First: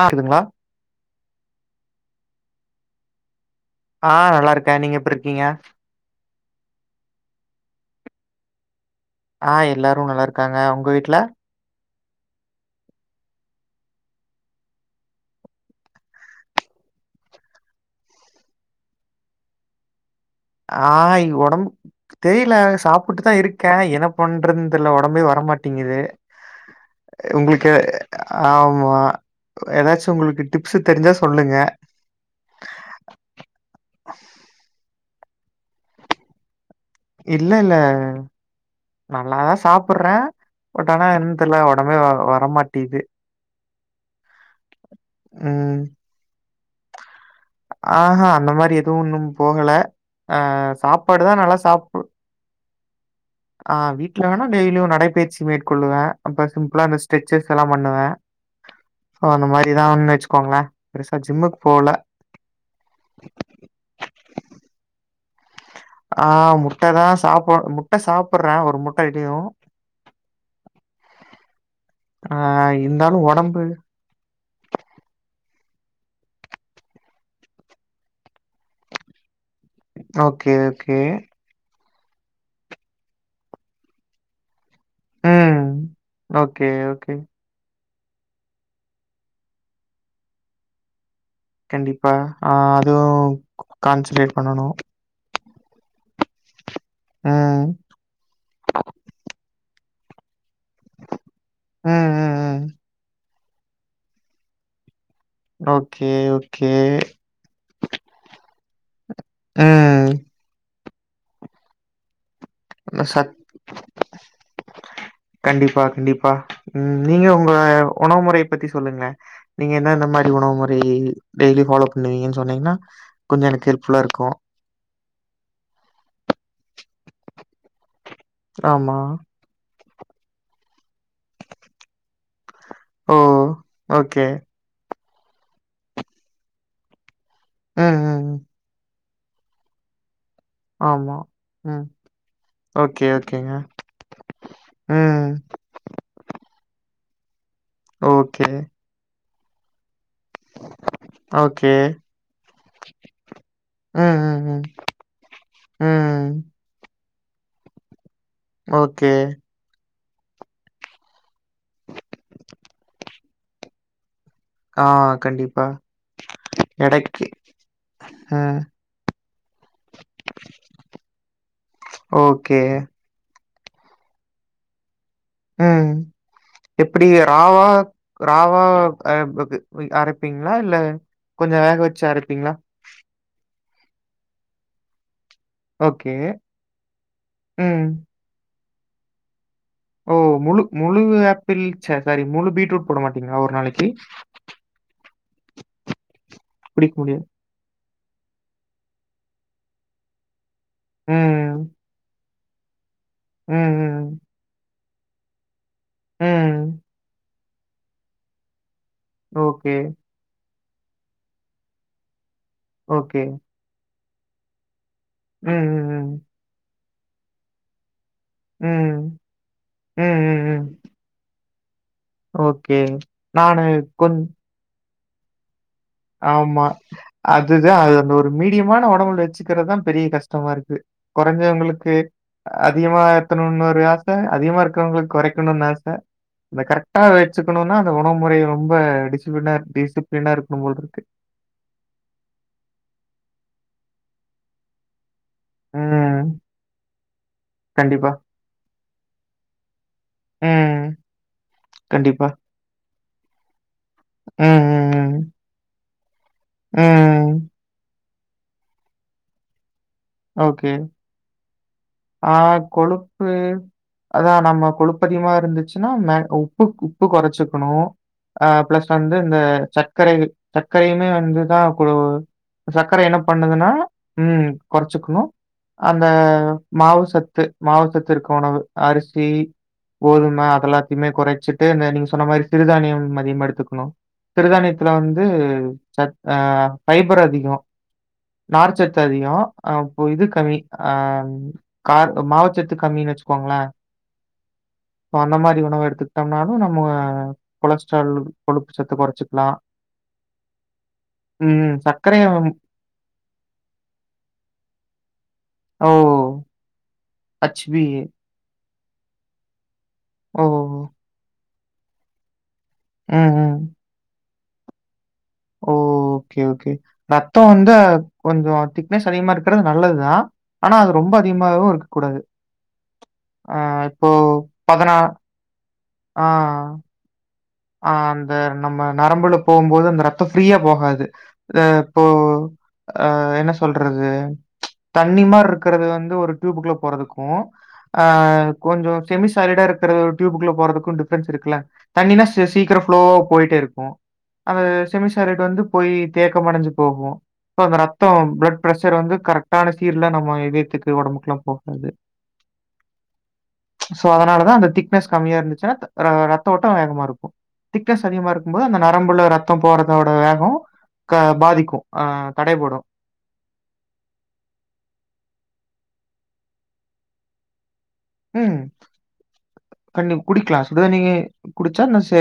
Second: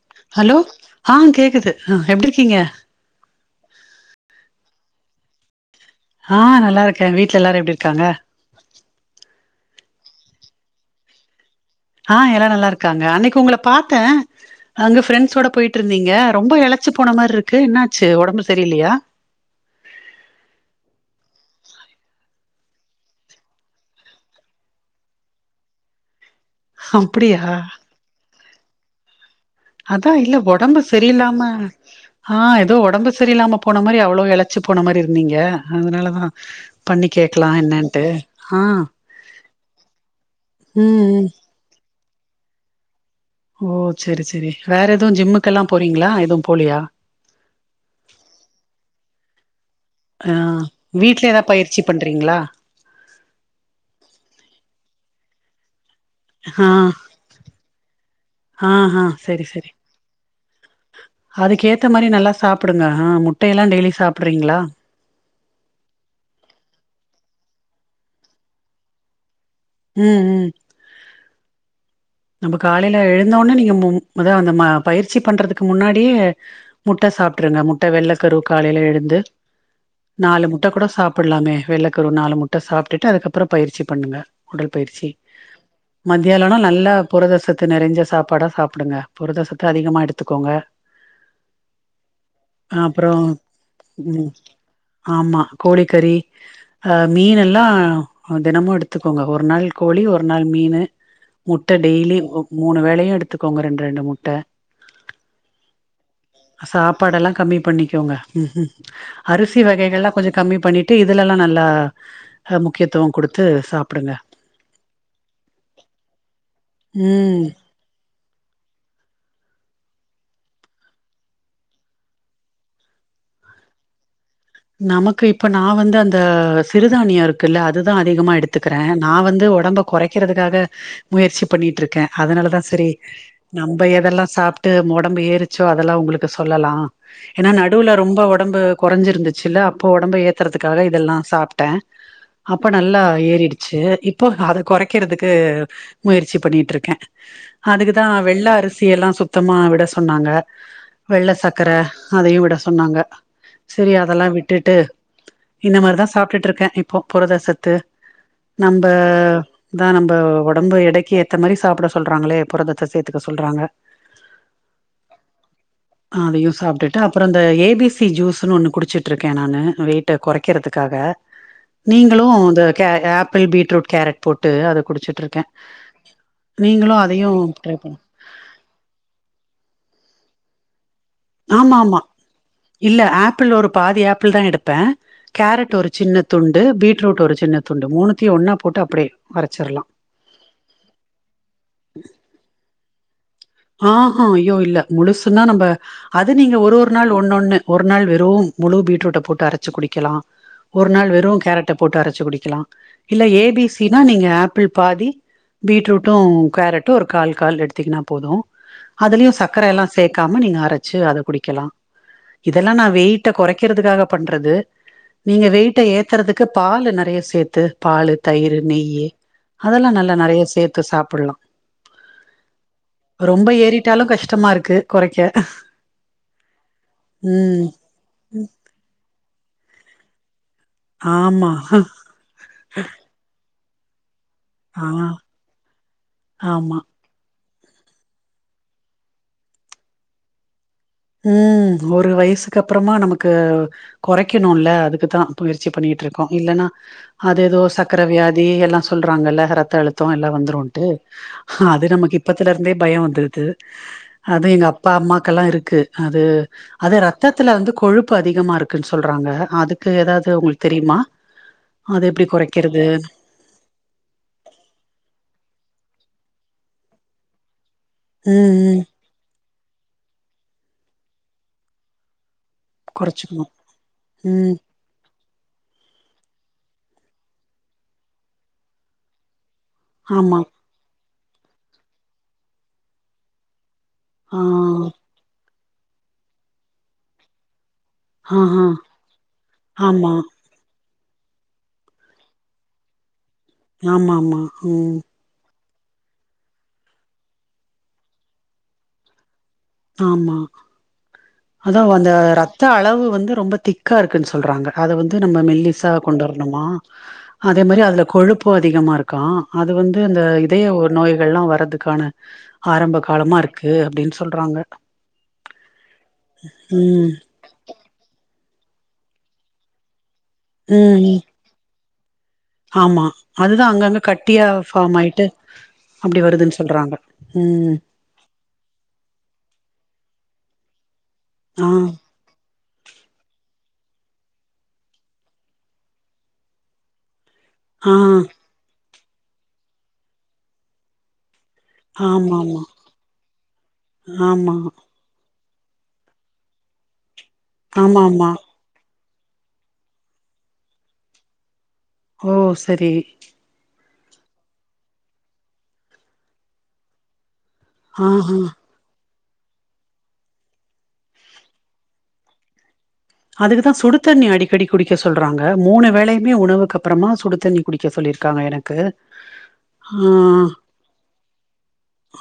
ஆ [inaudible] ஹா கேக்குது எப்டி இருக்கீங்க ஆ நல்லா இருக்க நீங்க எப்புற்ருக்கீங்க ஹா நல்லா இருக்கே வீட்ல எல்லாரு எப்டி இருக்காங்க ஆ எல்லாரு நல்லா இருக்காங்க உங்க வீட்ல ஆ எல்லா நல்லா இருக்காங்க அன்னைக்கு உங்கள பாத்த அங்க ஃப்ரெண்ட்ஸோட போயிட்ருந்தீங்க ரொம்ப எளச்சு போன மாற்ருக்கு என்ன ஆச்சு ஒடம்பு சரியில்லையா ஆ இ ஒடம்பு தெரில சாப்புட்டுத்தா இருக்க என்ன பண்றதுன் தெர்ல ஒடம்பே வரமாட்டிங்கிது அப்டியா ஆமா ஏதாச்சும் அதா இல்ல உங்களுக்கு டிப்ஸ் ஒடம்பு தெரிஞ்சா செரியில்லாம சொல்லுங்க ஹா ஏதோ ஒடம்பு சரியில்லாம போன மாரி அவ்ளோவ் எழச்சி போன மாரி இருந் தீங்க அத்னாலதா இல்ல இல்ல நல்லாதா சாப்புர்ற பட் ம் ஆனா ம் என்னன் தெர்ல ஒடம்பே வர வரமாட்டியிது ஓ சேரி ச் செரி வேற எதுவு ஜிம்முக்கெல்லா ம் போறீங்களா எதுவும் போலியா ஆஹா அந்த மாரி எதுவும் இன்னும் போகல ஆ சாப்பாடு வீட்ல தான் எதா நல்லா பயிற்சி சாப்பு பண்றீங்களா ஆ வீட்ல வேணா டெய்லியு நடைபயிற்சி மேற்கொள்ளுவ ஹா ஹா ஹா ஓ சேரி அந்த சேரி மாரிதான்னு வச்சுக்கோங்களேன். பெருசா ஜிம்முக்கு அதுக்கேத்த போல. மாரி நல்லா சாப்புடுங்க ஆ முட்டையெல்லா டெய்லி சாப்ட்றீங்களா ஆ முட்ட தா சாப்பு முட்ட சாப்புர்ற ஒரு முட்ட [unintelligible] ம் ம் ஆ நம்ப காலைல இருந்தாலும் எழுந்தவொன்னே ஒடம்பு நீங்க மும் மொத அந்த ம பயிற்சி பண்றதுக் க்கு முன்னாடியே முட்ட சாப்ட்ருங்க முட்ட வெள்ளக்கரு காலைல எழுந்து நாலு ஓகே, முட்டக்கூட ஓகே. சாப்புட்லாமே வெள்ளக் கரு நாலு முட்ட சாப்ட்டுட்டு அதுக்கப்றொ பயிற்சி பண்ணுங்க உடல் பயிற்சி ம். மத்தியாளொன்னா ஓகே, நல்லா ஓகே. த்து நெறைஞ்ச சாப்பாடா சாப்புடுங்க புரத சத்த அதிகமா எடுத்துக்கோங்க கண்டிப்பா ஆ அதுவு அப்புறோ ம் கான்சன்ட்ரேட் பண்ணனு ஆமா கோழிக்கறி ஆ மீன்னெல்லா தெனமு எடுத்துக்கோங்க ஒரு நாள் கோழி ஒரு நாள் மீனு முட் முட்ட ம், டெய்லி ம், ஒ ம். மூணு வேளையு எடுத் எடுத்துக்கோங்க ரெண்ரெண்டு முட்ட ஓகே, ஓகே. சாப்பாடெல்லா கமி பண்ணிக்கோங்க ம் ஹு அரிசி வகைகள்லா ம். கொஞ்சொ கமி பண்ணிட் ட்டு இதுலெல்லா நல்லா அ முக்கியத்துவ சத் குடுத்து சாப்டுங்க. கண்டிப்பா, கண்டிப்பா. ம் நீங்க உங்க ஒணவு முறைய பத்தி சொல்லுங்ளே. நீங்க என்னன்ன மாரி ஒணவு முறை டெய்லி ஃபாலோ பண்ணுவிங்கனு சொன்னிங்னா கொஞ்சொ எனக்கு ஹெல்ப்ஃபுல்லா இருக்கு நமக்கு இப்ப நா வந்து அந்த சிறுதானிய இருக்குல்ல அது அதிகமா எடுத்துக்கறே. ஆமா. நா வந்து ஒடம்ப கொறைக்கறதுக்காக முயற்சி பண்ணிட்ருக்கே அதனால தா திரி ஓ! நம்ப ஓகே. எதெல்லா சாப்ட்டு ஒ டம்பு ஏறுச்சோ அதெல்லா உங்களுக்கு சொல்லலா. ஏன்னா ம், நடுவ்ல ரொம்ப ம், ம். ஒடம்பு கொறைஞ்சிரு சில்ல அப்போ ஒடம்ப ஏத் ஏத்தறதுக்காக ஆமா. இதெல்லா சாப்ட்டே. ம். அப்போ நல்லா ஓகே, ஓகேங்க. ஏறிடுச்சு இப்போ அத ம். கொறைக்றதுக்கு முயற்சி பண்ணிட்ருக்க அதுக்குதா வெள்ள ஓகே, அரிசி எல்லா சுத் தமா விட சொன்னாங்க வெள்ள ஓகே. சக்கர அதையு விட சொன்னாங்க சரி ம், அ அதெல்லா ம், விட்டுட்டு இந்த ம். மாரிதா ம். சாப்ட்டுட்ருக்கே இப்போ புரதசத்து நம்ப ஓகே. னா நம்ம ஒடம்பு எடைக்கு ஏத்த மாரி சாப்பிட சொல்றாங்களே புரதத்த சேத்துக்க சொல்றாங்க ஆ கண்டிப்பா. அதையு சாப்ட்டுட்டு அப்புற எடைக்கு இந்த ஏ பி சி ஜூஸ்னு ம். ஒண்ணு குடிச்சு இருக்கே நானு வெயிட்ட கொறைக்கிறதுக்காக நீங்களு ஓகே. இந்த கே ஏப் பிள் பீட்ரூட் கேரட் போட்டு அத குடிச்சி ம் எப்புடி அதையு ராவா ட்ரை பண்ணு ராவாவ அ பு கு அரை ப்பிங்ளா இல்ல கொஞ்சம் வேக ஆமா ஆமா வச்சு அரைப்பீங்களா? இல்ல ஆப்பிள் ஒரு பாதி ஆப்பிள் தா எடுப்ப கேரட் ஒரு ஓகே. சின்ன துண்டு பீட்ரூட் ஒரு சின்ன ம். துண்டு மூணத்தையு ஒன்னா போட்டு அப்டே வரே ஓ முழு முழுவு ஆப்பிள் சே சாரி முழு பீட்ரூட் போட மா ஆ ஆ ஐய்யோ இல்ல முழுசுனா நம்ப அது நீங்க ஒரு ஒரு பிடிக்க நாள் முடியாது. ஒன்னொன்னு ஒ ஒன்னாள் வெறு முழு பீட்ரூட்ட போட்டு அரச்சு குடிக்கலா ஒர் நாள் வெறு கேரட்ட ம். போட்டு அரச்சு குடி‌ கிலா இல்ல ஏ ம், பி சி னா ம், நீங்க ஆப்பிள் பாதி பீட்ரூட்டோ ம். கேரட்டோ ஒரு கால் கால் எடுத்திங்னா போதோ அதிலியு சக்கர ஓகே. எல்லா சேக்காம நீங்க அர சு அத குடிக்கலா இதெல்லா நா ஓகே. வெயிட்ட கொறைக்கிறதுக்காக பட்றது நீங்க ம். வெயிட்ட ம். ஏத்தறதுக்கு பாலு ந தய சேத்து பாலு தயிரு நெய்யி ம். அதெல்லா ம். ம். நல்லா நெறைய ம். ம். சேத்து சாப்பில்லா ஓகே ரொம்ப நானு ஏறிட்டாலு கொஞ் கஷ்டமா இருக்கு கொறைக்க ஆமா ம் அதுதா அ அந்த ஒரு மீடியமான ஒடம்புல சிக்கிறதுதா பெரிய கஷ் சமமா இருக்து ஆமா கொறஞ்சவங்களுக்கு அதிகமா ஏத்தனுன்னு பிரயாஷ் த அதிகமா ஆ இருக்கிறவங்களுக்கு கொறைக்கணுன் ஆச ஆன ஆமா கரெக்டா வச்சுக்கணும்னா அந்த உணவு முறை ரொம்ப டிஸப்ளினா டிஸப்ளினா இருக்கணு போலிருக்கு ம் ஒரு வயசுக்கு அப்பறமா நமக்கு கொறைக்கணுலே அதுக்குதா தோ முயற்சி பண்ணியிட்டுருக்கோ ம். இல்லனா அது ஏதோ சக்கர கண்டிப்பா. வியாதி எல்லா சொல்றாங்கல்ல ரத்த அழு தோ எல்லா ம். வந்துரோன்ட்டு அது நமக்கு கண்டிப்பா. இப்பத்துல இருந்தே பயம் வந் தல்து ம். அது எங்க அப்பா ம். அம்மாக்கல்லா இருக்கு து ம். அது ம். ரத்தத்துல வந்து கொழுப் உப்பு அதிகமா இருக்குன் சொல்றாங்க அது ஓகே அத எப்டி ஆ கொறைக்கிறது கொழுப்பு அதா நம்ம கொழுப்பதிகமா இருந்துச்சினா மேன் ஒப்புக் உப்பு கொறச்சிக்கணு ஆ ம் ம் பிளஸ் வந்து இந்த சர்க்கரை சர்க்கரையுமே வந்துதா கொழு சர்க்கரை என்ன கொறச்சுக்கணு பண்ணதுனா உம் ம் சிக்ணு அந்த மாவுசத்து மாவு சத்து இருக்கு உணவு அரிசி ஆமா கோதும அதெல்லாத்தைமே கொறைச்சிட்டு இந்த நீங்க சொன்ன மாரி சிறுதானியம் அதிகமா எடுத்துக்கணு ஆ சிறுதானியத்துல வந்து சத் ஆஹ் பைபர் அதிகொ ஆஹா நார்ச்சத்து அதிகொ ஆ பொ ஆமா இது கமி ஆஹ் கார் மாவுச்சத்து கம்மீன் வச்சு ஆமா ஆமா உம் நொவெடுத்துகிட்டொம்னாலு நம்ம கொலஸ்ட்ரால் கொழுப்பு சத்து கொறச்சிக்லா ஆமா அதோ அந்த சர்க்கரைய ரத்த அளவு வந்து ரொம்ப திக்கா இருக்குன்ஸ் சொல்றாங்க அத வந்து நம்ம மெல்லிசா ஓ! கொண்டரணுமா அதே ஹச்பி. மாரி அதுல கொழுப்போ அத் அதிகமா இருக்கா அது வந்த் து அந்த ஓ! இதயவ் நோய்கள்லா வரத் துக்கான ஆரம்ப ம், காலமா ம். இருக்கு அப்டின்ஸ் சொல்றாங்க ஓ ஓகே ஓகே ம் ரத்தொ வந்து கொஞ்சொ திக்னஸ் அதிகமா இருக்றது நல்லதுதா ஆனா அது ரொம்ப ம் அதிகமாய்வு இருக் கூடாது ஆமா அதுதா அங்கங்க கட்டியா ஃபார்ம் ஆய்ட்டு அப்டி வருதுன் சொல்றாங்க ம் ஆஹ் அந்த நம்ம நரம்புல போகும்போது அந்த ரத்தொ ஃப்ரீயா போகாது அ ஆ இப்போ அ என்ன சொல்றது ச்ச் தண்ணி மாறிருக்றது வந்து ஒரு ட்டியூப்க்குள்ள போறதுக் கோ ஆ அ கொஞ்சோ செமி சாலிடா இருக்றது டியூப்புக்குள்ள போறதுக்கு டிஃப்ரன்ஸ் இருக்குல்ல தண்ணினா சி ஆமாமா சீக்கிர ஃப்ளோவா போயிட்டேருக்கோ ஆமா அந்த செமிசாலிட் வந்து போயி தேக்கமடஞ்சு போகு அப்ப அந்த ஆமா ரத்தோ ஆமா ப்ளட் ப்ரெஷர் வந்து கரெக்டான சீர்ல்ல நம்ம இதயத்துக்கு ஒடம்புக்ல்லா போ ஓ செரி ச்ச் சோ அதனாலதா அந்த திக்னஸ் கம்மியா இருந்துச்சுன்னா த ர- ரத்த ஓட்டோ வேகமா இருக் திக்னஸ் அதிகமா ஆஹா இருக்கும்போது அந்த நரம்புள ர த்த போறதோட வேகோ க பாதிக்கு அ தடைபடு அதுக்குதா சுடுதண்ணி அடிக்கடி குடிக்க சொல்றாங்க மூணு வேலயுமே உணவுக்கு அப்பறமா சுடுத்தண்ணி ம் ஆ தண்ணி குடிக்லா சுடு தண்ணியே குடிச்சா ந சே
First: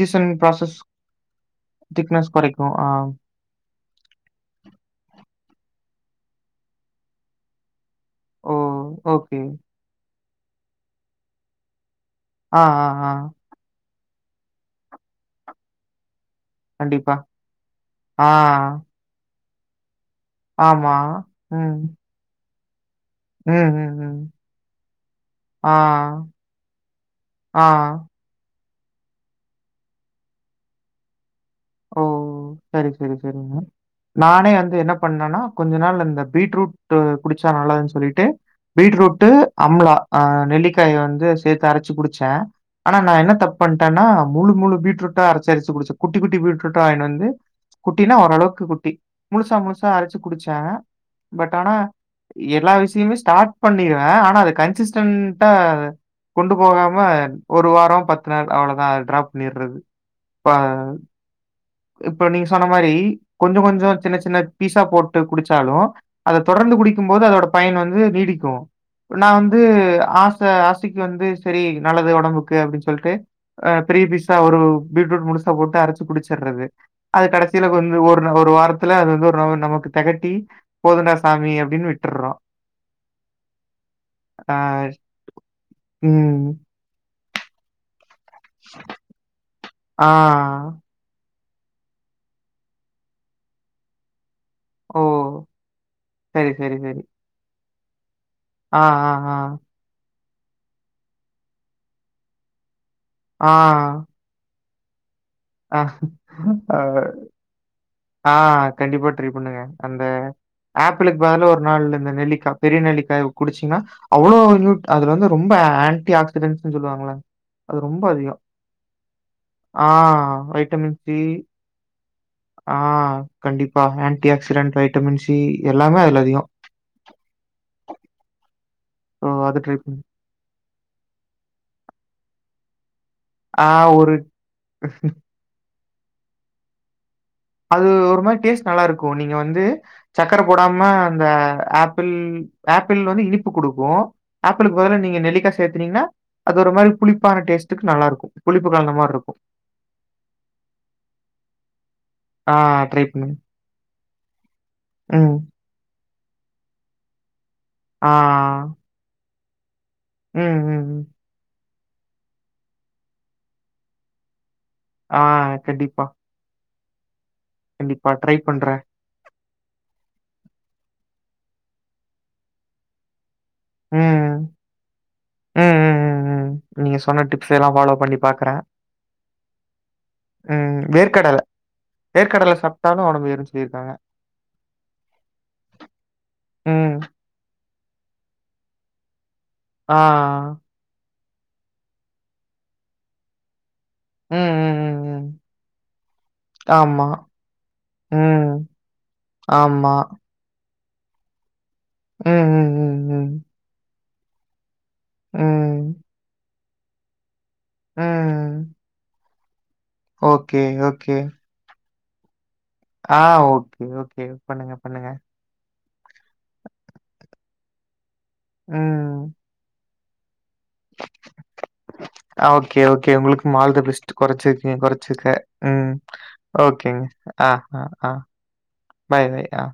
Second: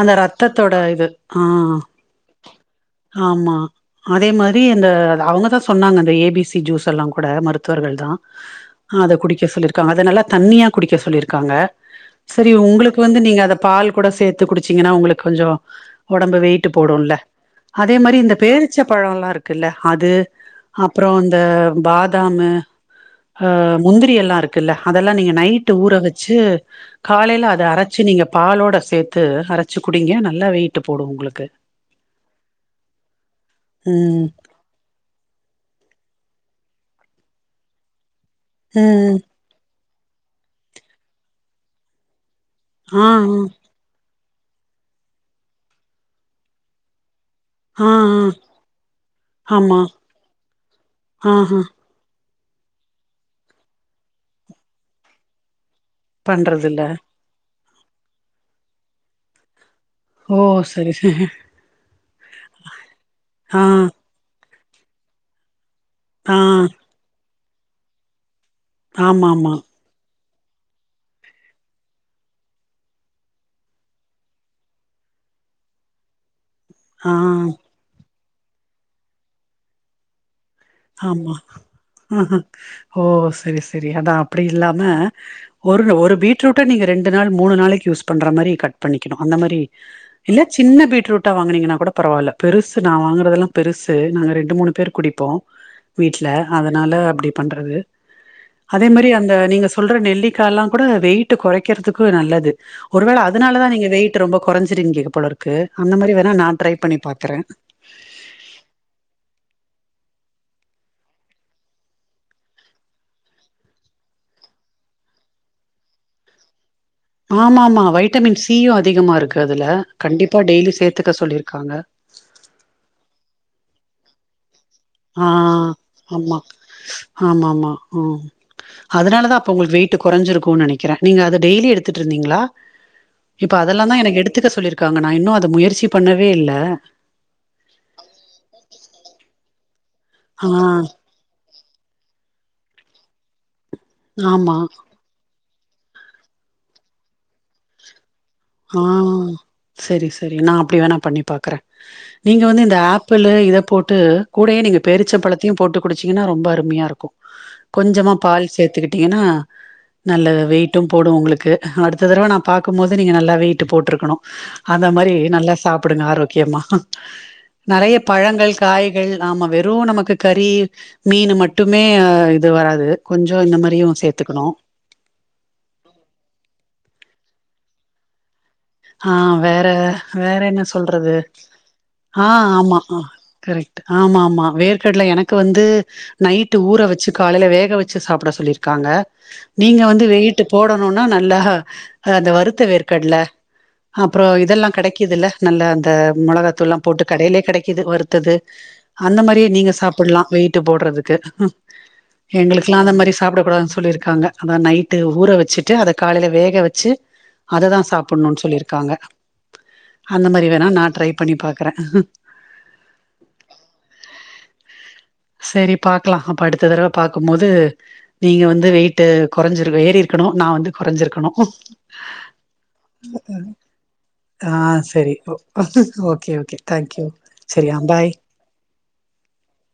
அந்த ரத்தத்தோட இது அ அ திக்னஸ் குறைக்கும். ஆ. ஆமா அதே மாரி இந்த அவங்கதா சொன்னாங்க அந்த ஏ பி சி ஜூஸ் எல்லா கூட மருத்துவர்கள் தா ஓ! அத ஓகே. குடிக்க சொல்லிருக்காங்க அத நல்லா தண்ணியா குடிக் க சொல்லிருக்காங்க செரி ஆ, ஆ, உங்ளுக்கு ஆ. வந்து நீங்க அத பால் கூட சே த்து குடிச்சீங்கன்னா உங்குளுக் கொஞ்சோ ஒடம்பு வெயிட்டு கண்டிப்பா. போடூல அதே மாரி ஆ. இந்த பேரிச்ச பழோலா இருக் க்குல அது ஆமா. அப்றோ இந்த ம். பாதாமு ஆ ம், ம், முந்திரி ம். எல்லா இருக்குல்ல அதெல்லா நீங்க நைட்டு ஆ. ஊற வெச்சு காலைல ஆ. அத அரச்சு நீங்க பாலோட சே த்து அரச்சு குடிங்க நல்லா வெயிட்டு போடூ உங்குளுக்கு ஓ செரி செரி செரிங்க ம் நானே வந்து என்ன பண்ணனா கொஞ்ச நாள் அந்த பீட்ரூட் டு குடிச்சா நல்லதுன் சொல்லிட்டு ம் பீட்ரூட்டு அம்லா அ நெல்லிக்காய வந்து சேத்து அரச்சி குடிச்சே ஆனா ஆ நா என்ன தப்பண்ட்டேனா முழு முழு பீட்ரூட்டா அரச்சு அரச்சு குடிச்சே குட்டி குட்டி பீட் ரூட்டா‌ வாங்கிட்டு வந்து ஆ குட்டினா ஆ ஓரளவுக்கு குட்டி முழுசா ஆமா முழுசா அரச்சு குடிச்ச பட் ஆஹா ஆனா எல்லா விஷ்யமே ஸ்டார்ட் பண்ணிருவே ஆனா அது கன்சிஸ்டன்டா கொண்டு பண்றது இல்ல போகாம ஒரு வாரோ பத்து நாள் அவ்ளோ அதா ட்ராப் பண்ணிட்றது ஓ செரி செரி இப்போ நீங்க சொன்ன மாரி கொஞ்சோ கொஞ்சோ சின்ன சின் ன பீஸா போட்டு குடிச்சாலு ஆ அத தொடர்ந்து குடிக்கூ போது அதோட பயன் வந்து நீடி க்கு ஆமா நா ஆமா வந்து ஆ க ஆசைக்கு வந்து செரி நல்லது ஒடம்புக்கு அப்டின்னு சொல்ட்டு ஆ பெரிய பீஸா ஒரு பீட்ரூட் முழுசா போட்டு அரச்சு குடிச் சட்றது ஆ அது கடைசில வந்து ஒரு ஒரு வாரத்துல அது வந்து ஒரு நமக்கு தெகட்டி போதுண்டா ஆமா சாமி அப்படின்னு விட்டுர்றோம். ஓ செரி செரி அதா அப்டி ஆ இல்லாம ஒரு ஒரு ம். பீட்ரூட்ட நீங்க ரெண் டு நாள் மூணு நாளைக்கு யூஸ் பண்ற மாரி கட் பண்ணிக்கனு அந்த மாரி ஆ. இல்ல சின்ன பீட்ரூட் ட்டா வாங்கினீங்கன்னா கூட பரவால்ல பெருசு நா வாங்குறதெல்லா பெருசு நாங்க ரெண் டு மூணு பேர் குடிப்போ ஓ! வீட்ல சரி, சரி, அதனால சரி. அப்டி பண்ற றது ஆ, அதே மாரி ஆ, அந்த நீங்க சொல்ற நெல்லி க்கா எல்லா கூட வெயிட்ட கொறைக்கிறதுக்கு நல்லது ஒருவேள ஆ. அதனால தா நீங்க வெயிட் ரொம்ப கொறஞ் சிருக்கிங் போல க்கு ஆ. அந்த மாரி வேணா நா ட்ரை அ. பண்ணி பாக்குறே ஆ கண்டிப்பா ட்ரை பண்ணுங்க அந்த ஆப்பிளுக்கு பதிலா ஒரு நாள் இந்த நெல்லிக்கா பெரிய நெல்லிக்காய குடிச்சீங்ன்னா அவ்ளோ நியூட் அதுல வந்து ரொம்ப ஆன்டி ஆக்சிடென்ட் ஆமா மா வைட்டமின் சியு அதிகமா ருக்கு அதுல ஆ கண்டிப்பா டெய்லியு வைட்டமின் சேத்துக்க சி சொல்லியிருக்காங்க ஆ கண்டிப்பா ஆன்டி ஆக்சிடென்ட் வைட்டமின் ஆ சி எல்லாமே அதுல ஆமா அதிகம். ஆமாமா ம் அதனால ஸோ தா அப்ப அது உங்களுக் ட்ரை வெயிட்டு பண்ணி கொறஞ்சிருக்கூன் நெனை கிறே நீங்க அது டெய்லி எடுத்துட்ரிந்திங்ளா இப்பொ ஆ அதெல்லா தா ஒரு எனக்கு எடுத்துக்க சொல்லிருக்காங்க நா இன்னு அத முயற்சி பண்ணவே இல்ல அது சக்கர ஆ போடாம அந்த ஆப்பிள் ஆப்பிள் வந்து இனிப் ப்பு குடுக்கூ ஆமா ஆப்பிளுக்கு பதுலா நீங்க நெல்லிக்காஸ் சேத்துனீங்னா அது ஒரு மாரி புளிப்பான டேஸ்டுக்கு நல்லாருக்கு ஹா செரி செரி நா அப்டி வேணா பண்ணி பாக்றெ நீங்க ஆ வந்து இந்த ட்ரை ஆப்பிளு பண்ணுங்க. இத போட்டு கூடயே நீங்க ம். பேருச்சம்பழத்தையு போட்டு கு குடிச்சிங்கனா ரொம்ப அருமையாருக்கு கொஞ்சமா பால் ஆ. சேத்துக்கிட்டிங்கனா நல்ல ம், ம், வெயிட்டும் ம். போடூ உங்களுக்கு அடுத்த தடவ நா பாக்கும்போது நீங்க நல்லா வெயிட்டு போட்ருக்கணு அந்த மாரி ஆ நல்லா கண்டிப்பா, சாப்டுங்க ஆரோக்யமா நெறைய கண்டிப்பா. ட்ரை பழங்கள் பண்றேன். காய்கள் ஆமா வெறூ நமக்கு கறீ மீனு மட் டுமே அ இது வராது கொஞ் சொ இந்த மாரியு ம். சேத்துக்கணு சைலா ஃபாலோ பண்ணி பாக்குறே ஹா வேற வேற என்ன சொல்றது வேர்க்கடலை. ஹா வேர்க்கடலை ஆமா சாப்பிட்டாலும் உடம்பு ஏறும்ன்னு கரெக்ட் சொல்லியிருக்காங்க. ஆமா ஆமா வேர்க்கடல எனக்கு வந்து நைட்டு ஊர ம். வச்சு காலைல வேக வச் சு சாப்ட சொல்லிர்க்காங்க நீங்க ஆ. வந்து வெயிட்டு போடணூனா ல்ல அந்த வருத்த வேர்க்கடல அப்றோ ம், இதெல்லா ம், ம், கெடைக்குதுல்ல ம். நல்ல அந்த மொளகாத்தூள்ல்லா போட்டு ஆமா. கடையிலே கெடைக்குது வருத்தது ம். அந்த மாரியே நீங்க ஆமா. சாப்புட்லா வெயிட்டு போட் ட்றதுக்கு ம், எங்ளுக்குலா அந்த ம், மாரி ம், சாப்டக் கூடாதுன் சொல்லிருக் காங்க அதா நைட் டு ஊற ம். வச்சிட்டு ம். அத காலைல வேக வச் ச்சு அததா சாப் புட்னுன் ம். சொல்லிருக்காங்க அந்த மாரி ஓகே, வேணா நா ட்ரை பண்ணி பாக்குறே ஆஹ் ஓகே ஓகே பண்ணுங்க பண்ணுங்க சரி பாக்கலா அப்ப அடுத்த தடவ பாக்கும் போது நீங்க வந்து ம். வெயிட்டு கொறைஞ்சிருவ ஏறி இருக்கணு நா வந்து கொறஞ்சிருக்கணு கே ஓகே உங்களுக்கும் ஆல் த பெஸ்ட் ஆ கொறைச்சிக்கங் சரி ஓ குறைச்சிக்க ம் ஓகே ஓகே ஓகேங்க தேங்க்யூ ஆ சரியா ஆ பாய் அ பாய் பாய்